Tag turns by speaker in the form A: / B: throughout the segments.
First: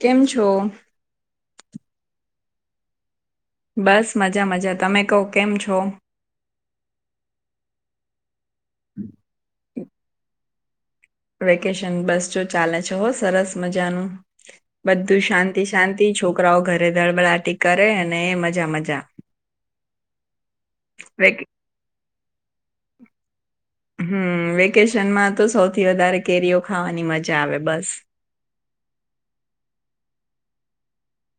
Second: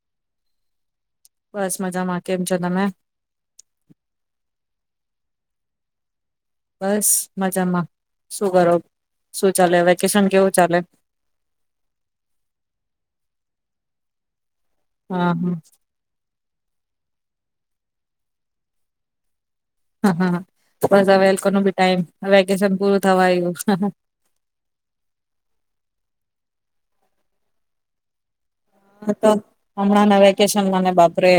A: કેમ છો?
B: બસ મજામાં, કેમ છો તમે?
A: બસ મજા મજા, તમે કવ, કેમ છો?
B: બસ મજામાં, શું કરો, શું ચાલે, વેકેશન કેવું? ચલે.
A: વેકેશન બસ જો ચાલે છે, હો સરસ મજાનું. બધું
B: હા
A: શાંતિ
B: હા
A: શાંતિ છો છોકરાઓ ઘરે ધડબડાટી કરે અને એ મજા મજા.
B: હા, હા, બસ હવેલ એ લોકોનો બી ટાઈમ. [unintelligible] થવા આવ્યું હા,
A: હમ્મ, વેકેશનમાં તો સૌથી વધારે કેરીઓ ખાવાની મજા આવે બસ.
B: હા, તો હમણાં ના વેકેશનને બાપરે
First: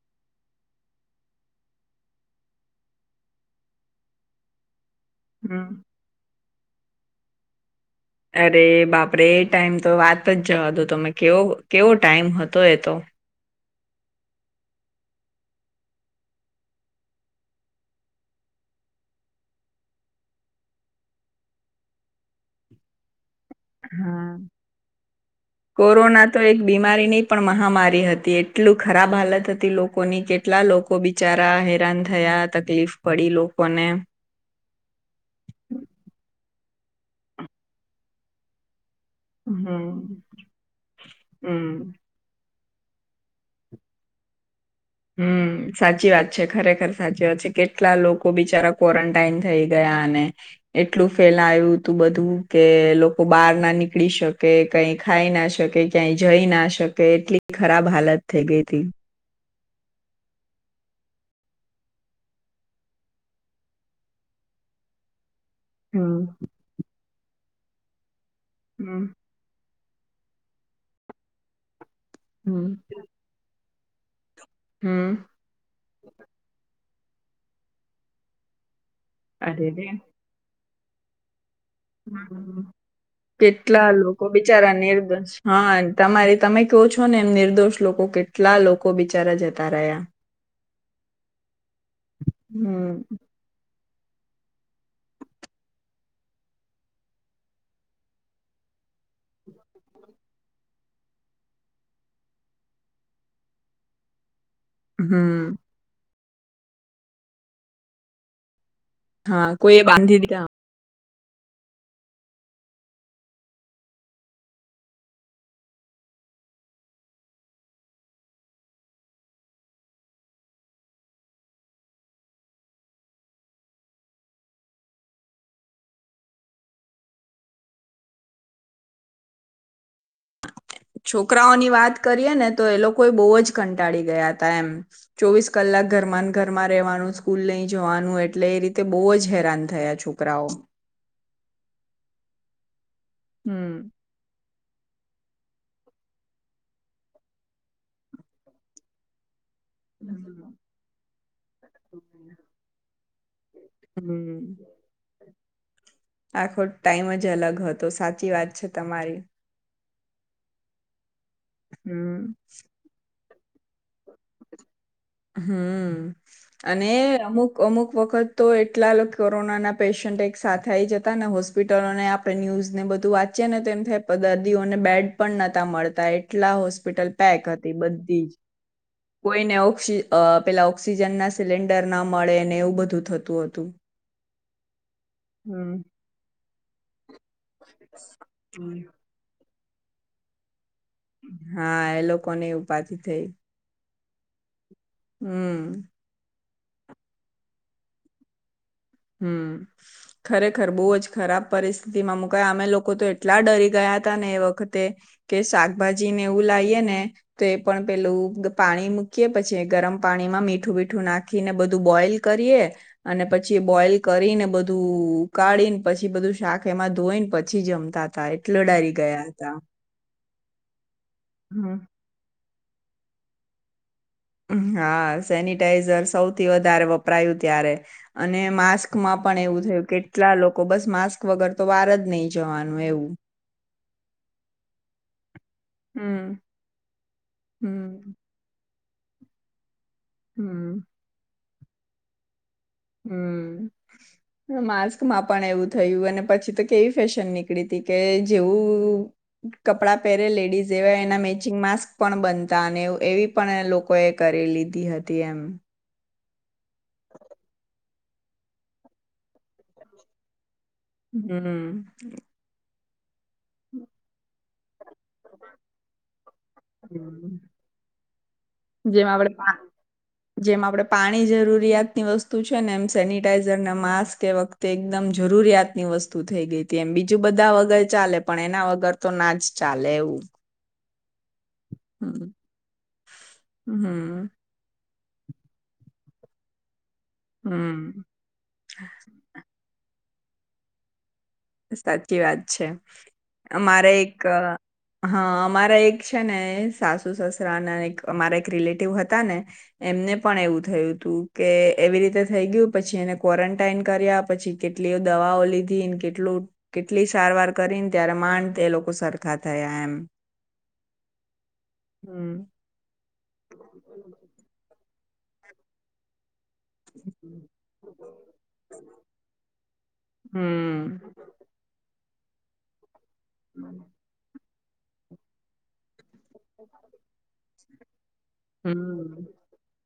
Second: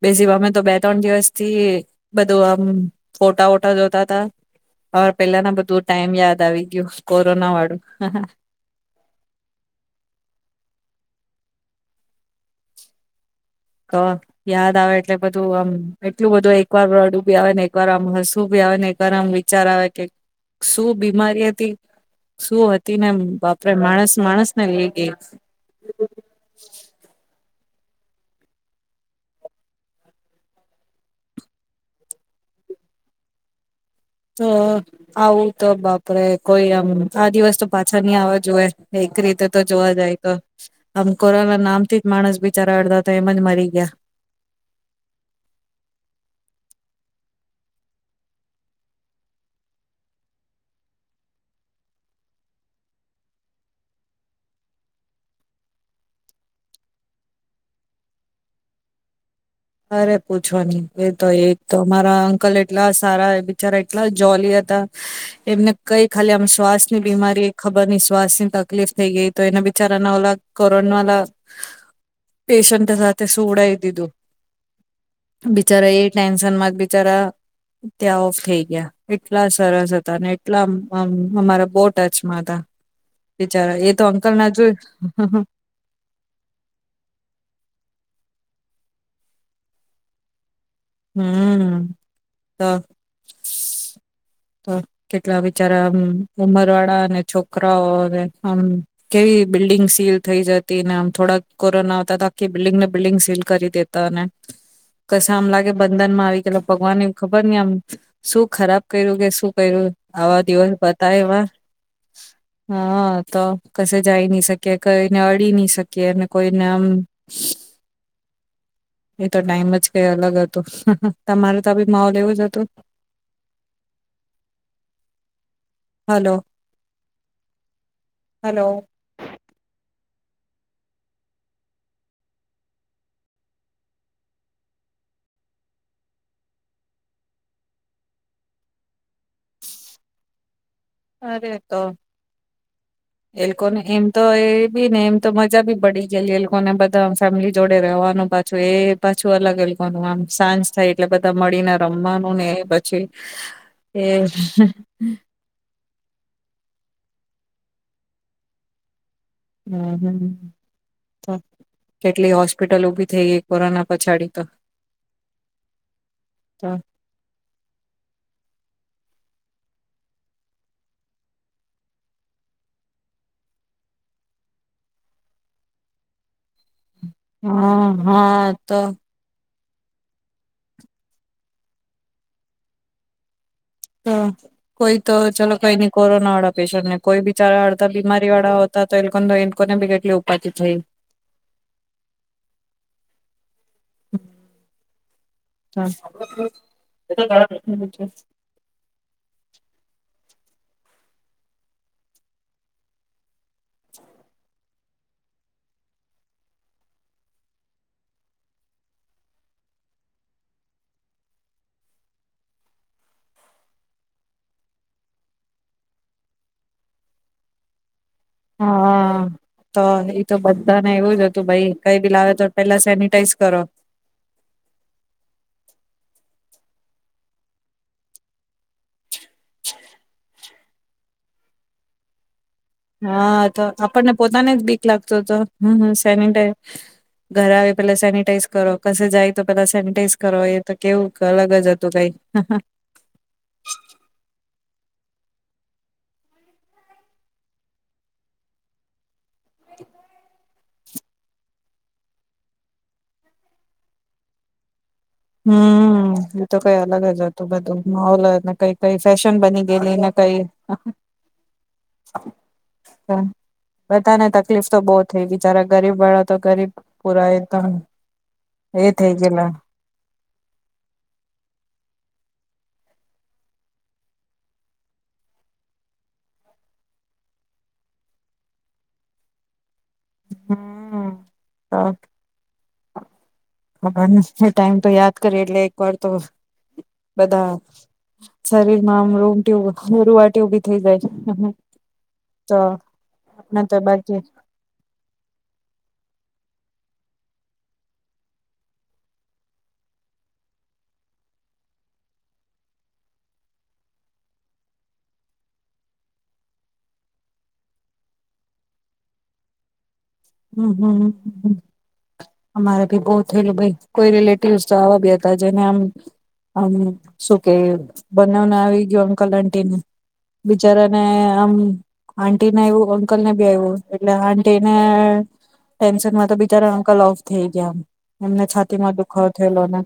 B: [unintelligible] અમે તો બે ત્રણ દિવસ થી બધું આમ ફોટા વોટા જોતા તા. ઓર પેલા ના
A: હમ
B: બધું ટાઈમ યાદ આવી. [unintelligible] કોરોના વાડું.
A: અરે બાપરે એ ટાઈમ તો વાત જ જવા દો તમે કેવો કેવો ટાઈમ હતો એ તો.
B: તો યાદ આવે એટલે બધું આમ એટલું બધું એકવાર રડું બી આવે ને એક વાર આમ હસું ભી આવે ને એક વાર આમ વિચાર આવે કે શું બીમારી હતી શું હતી ને એમ બાપ
A: હા કોરોના તો એક બીમારી નહી પણ માં માહામારી હતી એટલું ખરાબ હાલત હતી લોકોની કેટલા લોકો બિચારા હેરાન થયા તકલીફ પડી લોકોને.
B: તો આવું તો બાપરે. કોઈ આમ આ દિવસ તો પાછા નહી આવા જોએ. એક રીતે તો જોવા જાય
A: હમ
B: તો આમ કોરાના નામ
A: હમ
B: થી જ માણસ બી ચરડ અડધા તો એમજ મરી ગયા.
A: હમ્મ, સાચી વાત છે. ખરેખર સાચી વાત છે. કેટલા લોકો બિચારા ક્વોરનટાઈન થઈ ગયા અને એટલું ફેલાયું તું બધું કે લોકો બહાર ના નીકળી શકે કઈ ખાઈ ના શકે ક્યાંય જઈ ના શકે એટલી ખરાબ હાલત થઈ ગઈ થી.
B: અરે પૂછો નહીં. કો તો એક તો મારા અંકલએટલા સારા બિચારા એટલા જોલી હતા. એમને કઈ
A: હમ
B: ખાલી આમ શ્વાસ ની બીમારી એ ખબર નઇ શ્વાસ તકલીફ થઈ
A: હમ
B: ગઈ તો એના બી ચરણવલા કોરોનાવાલા
A: હમ
B: પેશન્ટ સાથે સુવડાઈ દિઘુ.
A: હમ
B: બિચારા એ ટેન્શન માં જ બિચારા ત્યાં ઓફ થઈ ગયા. એટલા
A: અરે રે
B: સરસ હતા એટલા હમ્મ હમારા એ
A: કેટલા
B: તો
A: લોકો
B: અંકલ ના જોય
A: બિચારા નિર્દોષ હા તમારી તમે કેવો છો ને એમ નિર્દોષ લોકો કેટ કેટલા લોકો બિચારા જતા રહ્યા
B: હમ તો
A: હમ
B: તો કેટલા વિચારા આમ ઉમર વાળા અને છોકરાઓ આમ કેવી બિલ્ડિંગ સીલ થઈ જતી ને આમ થોડાક કોરોના આવતા તો આખી બિલ્ડિંગને બિલ્ડિંગ સીલ કરી દેતા અને કશ આમ
A: હમ
B: લાગે દન માં આવી ગે ભગવાનને ખબર આમ શું ખરાબ કર્યું કે
A: હા
B: શું
A: કોઈ
B: કર્યું
A: બાંધી
B: આવા
A: દીધા
B: દિવસ બા એ હા તો કશે જાય નહી શકી કઈને અડી નહી શકીએ કોઈને આમ એતો ટાઈમ જ કઈ અલગ જ તમારે તો બી માહોલ એવું જ હતું હલો હલો
A: છોકરાઓની વાત કરીએ ને તો એ લોકો બહુ જ કંટાળી ગયા હતા એમ ચોવીસ કલાક ઘરમાં ઘરમાં રહેવાનું સ્કૂલ લઈ જવાનું એટલે એ રીતે બહુ જ હેરાન થયા છોકરાઓ
B: હરે તો એ લોકો
A: હમ
B: કોને એમ તો એ બી ને એમ તો મજા બી પડી ગયેલી એ લોકોને બધા ફેમિલી જોડે રવાનું પાછું એ પાછું અલગ લોકોનું આમ સાંજ થાય એટલે બધા મળીને રમવાનું ને પછી એ
A: હમ આખો ટાઈમ જ અલગ હતો સાચી વાત છે તમારી
B: હમ હ
A: હમ
B: કેટલી હોસ્પિટલ ઉભી થઈ કોરોના પછાડી તો
A: હમ
B: તો
A: અને અમુક અમુક વખત તો એટલા કોરોનાના પેશન્ટ એક સાથે આવીઈ જતા ને હોસ્પિટલોને આપણે ન્યૂઝ ને બધું વાંચીએ ને તો તેમ થાય દર્દીઓને બેડ પણ નહોતા મળતા એટલા હોશ સ્પિટલ પેક હતી
B: હા
A: બધી
B: હા તો
A: કોઈને પુક્ષી અ પેલા ઓક્સિજન ના સિલિન્ડર ના મળે ને એવું બધું થતું હતું
B: તો કોઈ તો ચલો કઈ
A: હમ
B: નઈ કોરોના વાળા પેશરને કોઈ બિ ચારા હડતા, બીમારી વાળા
A: હમ
B: હોતા તો લોકોને બીગાટલી ઉપાથી થઈ.
A: હા એ લોકોને ઉપાથી થઈ. હમ
B: હ
A: હમ ખરેખર બહુ જ ખરાબ પરિસ્થિતિ માં મુકાય અમે લોકો તો એટલા ડરી ગયા હતા ને એ વખત કે શાકભાજીને એવું લીઈએ ને તો એ પણ પેલું પાણી મૂકીએ, પછી ગરમ પાણીમાં મીઠું મીઠું નાખીને બધું બોઈલ કરીએ અને પછી પછ બોલ કરીને બધું ઉકાળી ને પછી બધું શાક એમાં ધોઈ ને પછી જમતા હતા એટલો ડરી
B: હા
A: ગયા હતા.
B: તો એ તો બધાને એવું જ હતું ભાઈ
A: હમ.
B: કઈ બી લાવે તો પેલા સેનિટાઈઝ કરો.
A: હા સેનિટાઈઝર સૌથી વધારે વપરાયું ત્યારે અને માસ્કમાં પણ એવું થયું કેટલા લોકો બસ માસ્ક વગર તો વાર જ નહી. જવાનું એવું.
B: હા તો આપણને પોતાને જ બીક લાગત હતો હમ્મ હમ્મ
A: હમ
B: સેનટાઈ ઘરે આવે પેલા
A: હમ
B: સેનિટાઈઝ કરો. કશ જાય તો પેલા સેની ટીઝ કર તો
A: હમ
B: કેવું અલગ જ જતુ રેય
A: હમ્મ માસ્કમાં પણ એવું થયું, અને પછી તો કેવી ફેશન નીકળી હતી કે જેવું કપડા પહેરે લેડીસ તેવા એના મેચિંગ માસ્ક પણ બનતા, અને એવી પણ લોકોએ કરી લીધી હતી. એમ
B: હમ્મ. એ તો કઈ અલગ જ હતું બધું માહોલ ને કઈ કઈ ફેશન બની ગયેલી ને કઈ
A: હમ્મ.
B: હા, બધાને તકલીફ તો બહુ થઈ બિચારા ગરીબ વાળા તો ગરીબ
A: હમ.
B: પુરાય તો એ
A: જેમ
B: થઈ
A: આપડે
B: ગયેલા.
A: પા જેમ આપડે પાણી જરૂરિયાતની વસ્તુ છે, ને એમ સેનિટાઈઝર ને માસ્ક એ વખતે એકદમ જરૂરિયાતની વસ્તુ થઈ ગઈતી, એમ બીજું બધા વગર ચાલે, પણ એના વગર તો ના જ ચાલે એવું.
B: હમ તો
A: હમ્મ.
B: [inaudible] ટાઈમ તો યાદ કરીએ, એટલે એક વાર તો બધા
A: હમ
B: શરીર માં આમ રૂમટી રુવાટી ઉભી થઈ જાય.
A: સાચી વાત
B: તો
A: છે,
B: આપણે તો
A: અમારે એક
B: બાકી
A: હા અમારે એક છે ને સાસુ સસરા ના એક અમારા એક રિલેટિવ હતા ને એમને પણ એવું થયું હતું, કે એવી રીતે થઈ ગયું, પછી એને ક્વોરન્ટાઈન કર્યા, પછી કેટલી દવાઓ લીધી કેટ કેટલું, કેટલી સારવાર કરીને ત્યારે માંડ એ લોકો સરખા થયા, એમ.
B: હમ્મ, હમ્મ,
A: હમ
B: અમારા ભી બહુત ભાઈ કોઈ રિલેટિવ. [unintelligible] બી હતા, જેને આમ. આમ શું કે બનાવને આવી ગયો અંકલ આટીને,
A: હમ
B: બિચારાને આમ. આન્ટી ના એવુ કલ ને બી આવ્યું એટલે આ તેને ટેન્શનમાં તો બિચારા અંકલ ઓફ થઈ ગયા. એમને છાતી માં દુખાવ
A: હમ
B: થયેલો ને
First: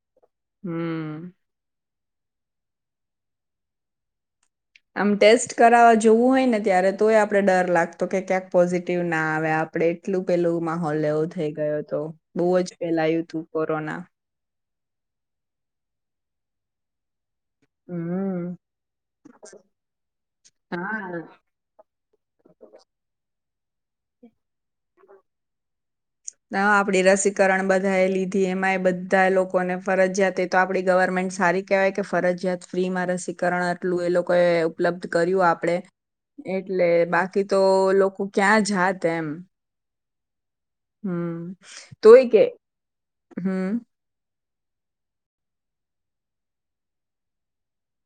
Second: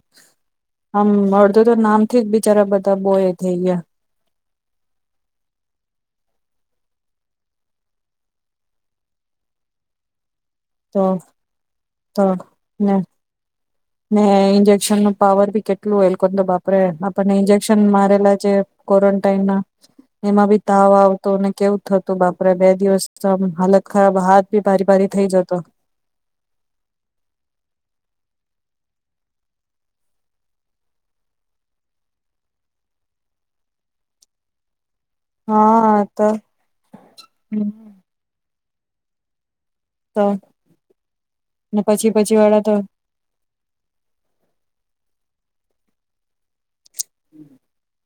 B: આમ
A: હમ
B: અડધો તો નામ થી બિચારા બધા બો એ થઈ ગયા.
A: આમ ટેસ્ટ કરાવવા જોવું હોય ને ત્યારે તોય આપડે ડર લાગતો કે ક્યાંક પોઝિટિવ ના આવે આપડે એટલું. પેલોું માહોલ
B: તો
A: એવો થઈ ગયો હતો બઉુ જ પેલાયું તું.
B: હ એ જ. નું પાવર ભી કેટલું તો બાપે. પણ ઇન્જેક્શન મારેલા છે
A: હમ
B: ક્વોરન્ટાઈન ના એમાં બી તાવ
A: હા
B: આવતો અને કેવું થતું. તો બાપરા બે દિવસ હાલત. ખરાબ હાથ ભી ભારી ભારી થઈ જતો.
A: ના આપડી રસીકરણ બધા એ લીધી એમાં એ બધા લોકોને ફરજિયાત એ તો આપડી ગવર્મેન્ટ સારી કેવાય કે ફરજિયાત ફ્રી માં રસીકરણ આટલું એ લોકોએ. ઉપલબ્ધ કર્યું આપડણે
B: હા તો
A: એટલે બાકી તો લોકો ક્યાં જ. જા તેમ.
B: ત.
A: તોય કે
B: તો
A: હમ્મ.
B: [inaudible]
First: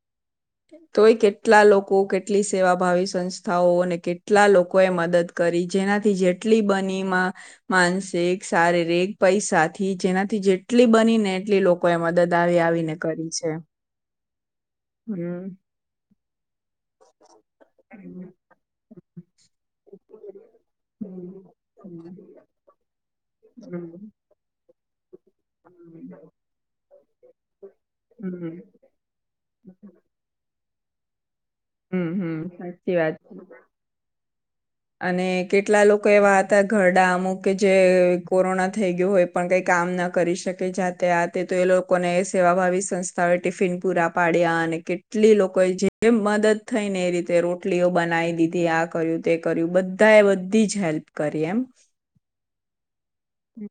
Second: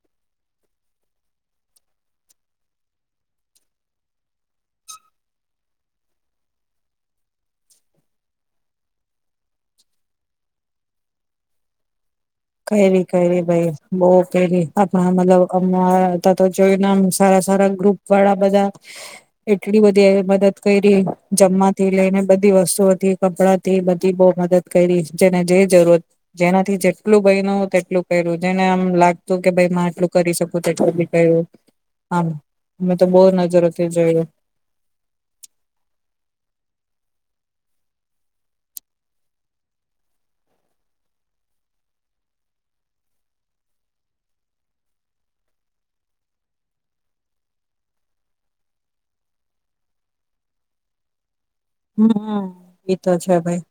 A: તોય કેટલા લોકો કેટલી સેવાભાવી સંસ્થાઓ અને કેટલા લોકો એ મદદ કરી જેનાથી જેટલી બનીમાં માનસિક શારીરિક પૈસાથી જેનાથી જેટલી બની ને એટલી લોકોએ મદદ. આવી
B: કઈ
A: આવીને
B: ની કઈ
A: કરી
B: ની
A: છે
B: ભાઈ બહ. [unintelligible] આપણા
A: હમ
B: મતલબ અ. તો. જોઈ નામ સારા સારા ગ્રુપ વાળા બધા. એટલી બધી મદદ. કરી
A: હમ
B: જમવાથી લઈને
A: હમ
B: બધી વસ્તુઓથી કપડા થી
A: હમ
B: બધી બહુ મદદ કરી જેને જે જરૂર જેનાથી જે. ભ ન તેટલું પહેર્યું
A: હમ
B: જેને આમ લાગતું કે ભાઈ માં એટલું કરી શક. [unintelligible]
A: હમ્મ હમ્મ સાચી વાત છે
B: નજરોથી જોયું
A: અને કેટલા લોકો એવા હતા ઘરડા અમુક કે જે કોરોના થઈ ગયું હોય પણ કંઈ કામ ન કરી શકે જાતે આતે તો એ લોકોને સેવાભાવી સંસ્થાઓએ ટિફિન પૂરા પાડ્યા અને કેટલી લોકોએ જે મદદ થઈને એ રીતે રોટલીઓ બનાવી દીધી આ કર્યું તે કર્યું બધા એ બધી જ હેલ્પ કરી એમ.
B: હમ્મ હમ્મ એતો છે ભાઈ.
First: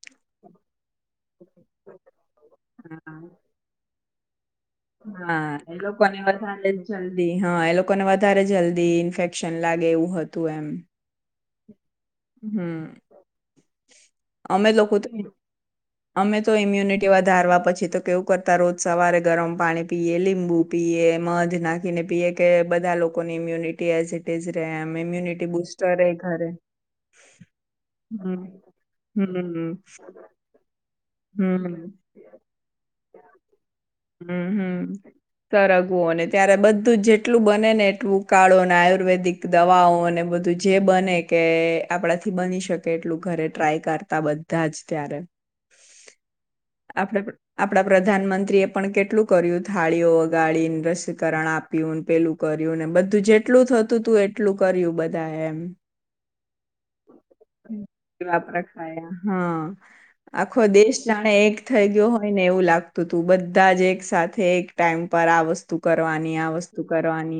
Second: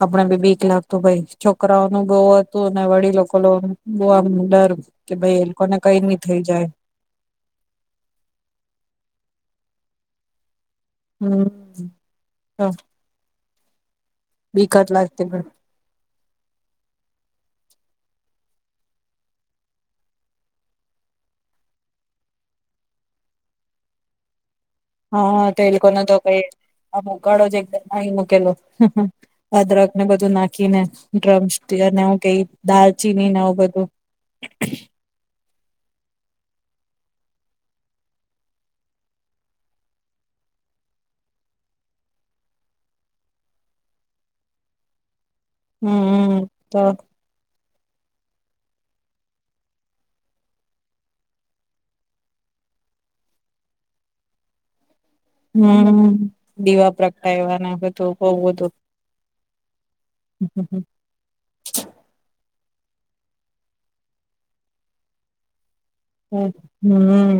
B: આપડે ભી બી ક લખું ભાઈ છોકરાઓ નું ગોત ત વડી
A: હા
B: લોકો લો. [unintelligible]
A: હા એ લોકોને વધારે જલ્દી હા એ લોકોને વધારે જલ્દી ઇન્ફેક્ટ શન લાગે એવું હતું એમ. હમ
B: હમ્મ.
A: અમે
B: બિકટ
A: લોકો તો
B: લાગતી પણ
A: અમે તો ઈમ્યુનિટી વધારવા પછી તો કેવું કરતા રોજ સવારે ગરમ પાણી પીએ, લીંબુ પીએ, મધ નાખીને પીએ, કે બધા લોકો ની ઇમ્યુનિટી એઝ ઇટ ઇઝ રહે એમ
B: હા
A: ઇમ્યુનિટી
B: તો એ
A: બુસ્ટર
B: લોકોના
A: રહે
B: તો કઈ
A: ઘરે
B: આમ ઉકાળો જ એટલે ઉકળી
A: હમ
B: મુૂકેલો
A: હમ
B: અદ્રક ને બધું નાખ કે
A: હમ
B: ના [unintelligible] કઈ દાલચીનીને બધું
A: સરગવું અને ત્યારે બધું જેટલું બને ને એટલું કાળોને આયુર્વેદિક દવાઓને બધું જે બને કે આપણાથી બની શકે એટલું ઘરે ટ્રાય કરતા બધા જ ત્યારે.
B: હમ્મ હમ્મ, તો.
A: આપડા પ્રધાનમંત્રીએ પણ કેટલું કર્યું થાળીઓ વગાડીને, રસીકરણ આપ્યુંને, પેલું કર્યું ને બધું જેટલું થતું તું એટલું કર્યું બધ
B: હમ્મ, દીવા પ્રગટાયવાને બધું બવ
A: વાપ
B: બધું
A: રખાયા હા આખો
B: હમ
A: દેશ જાણે એક થઇ ગયો હોય ને એવું લાગ તો તું બધા જ એક સાથે એક ટાઈમ પર આ વસ
B: હૈ હમ્મ.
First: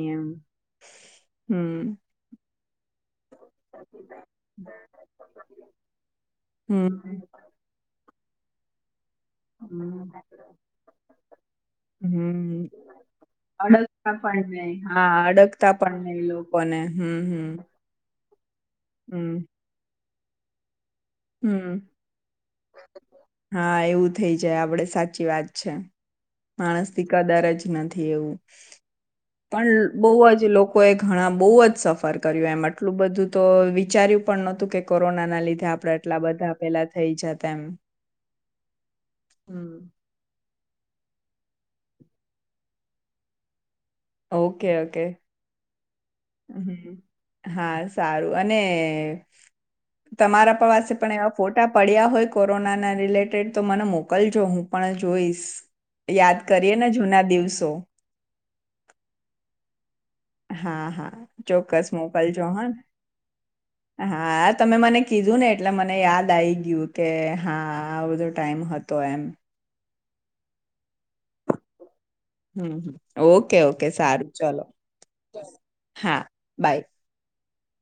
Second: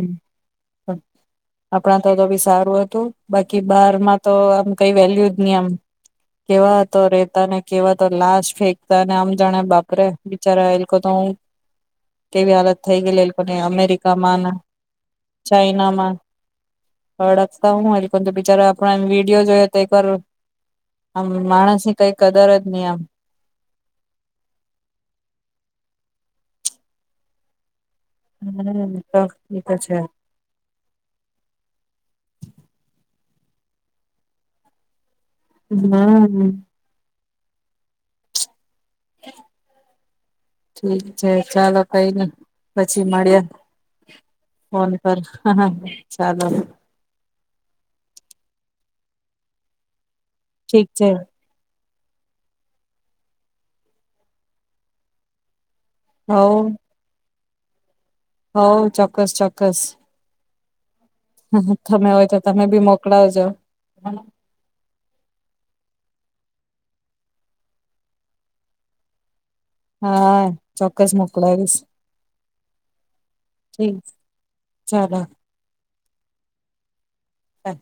A: હમ
B: આપણા તો એ બી સારું હતું બાકી બહારમાં તો આમ કઈ વેલ્યુ જ નહી આમ. કેવા હતો રે
A: હમ
B: તને કેવત તો લાશ ફેક તા અને આમ જાણે બાપરે
A: હમ
B: બિચારા એ લોકો તો હું કેવી
A: હમ
B: હાલત થઈ ગયલી. એ
A: અડગતા પણ
B: અમેરિકામાંના
A: નહી હા અડગતા પણ
B: ચાઈનામાં
A: નહી લોકોને હમ હમ
B: સડકતા હોય એ બિચારા આપ વિડીયો જો તો એક કર
A: હમ્મ. હા એવું થઇ જાય આપડે સાચી વાત છે. માણસ થી કદાર જ નથી. એવું
B: હમ તો છે
A: પણ બહુજ લોકો એ ઘણા બહુજ સફર કર્યું એમ આટલું બધું. તો વિચાર્યું પણ નતું કે કો રોના ના લીધે આપણે એટલા
B: હમ
A: બધા પેલા થઈ જાત તેમ. [inaudible]
B: ઠીક છે ચાલો કઈ ન પછી મળ્યે.
A: ઓકે
B: ફોન
A: ઓકે
B: કર હ હા. ચાલો.
A: હમ હા સારું અને તમારા
B: ઠીક
A: પવાસે
B: છે
A: પણ એવા ફોટા પડ્યા હોય કોરોનાના રિલેટેડ તો મને મોકલજો હું પણ જોઈશ. યાદ કરીએ ને જૂના દિવસે જો
B: હ ચોક્કસ ચોક્કસ
A: હા હા ચોક્કસ
B: તમે હોય તો
A: મોકલજો
B: તમે
A: હા
B: બી મોકલાવજો
A: હા તમે મને કીધું ને એટલે મને યાદ દાઈ ગયું કે હા આ બધો ટાઈમ હતો એમ.
B: હા ચોક્કસ મોકલાવીશ.
A: હમ હ ઓકે ઓકે
B: ઠીક
A: સારું ચલો.
B: ચાલો બાય
A: હા બાય
B: આય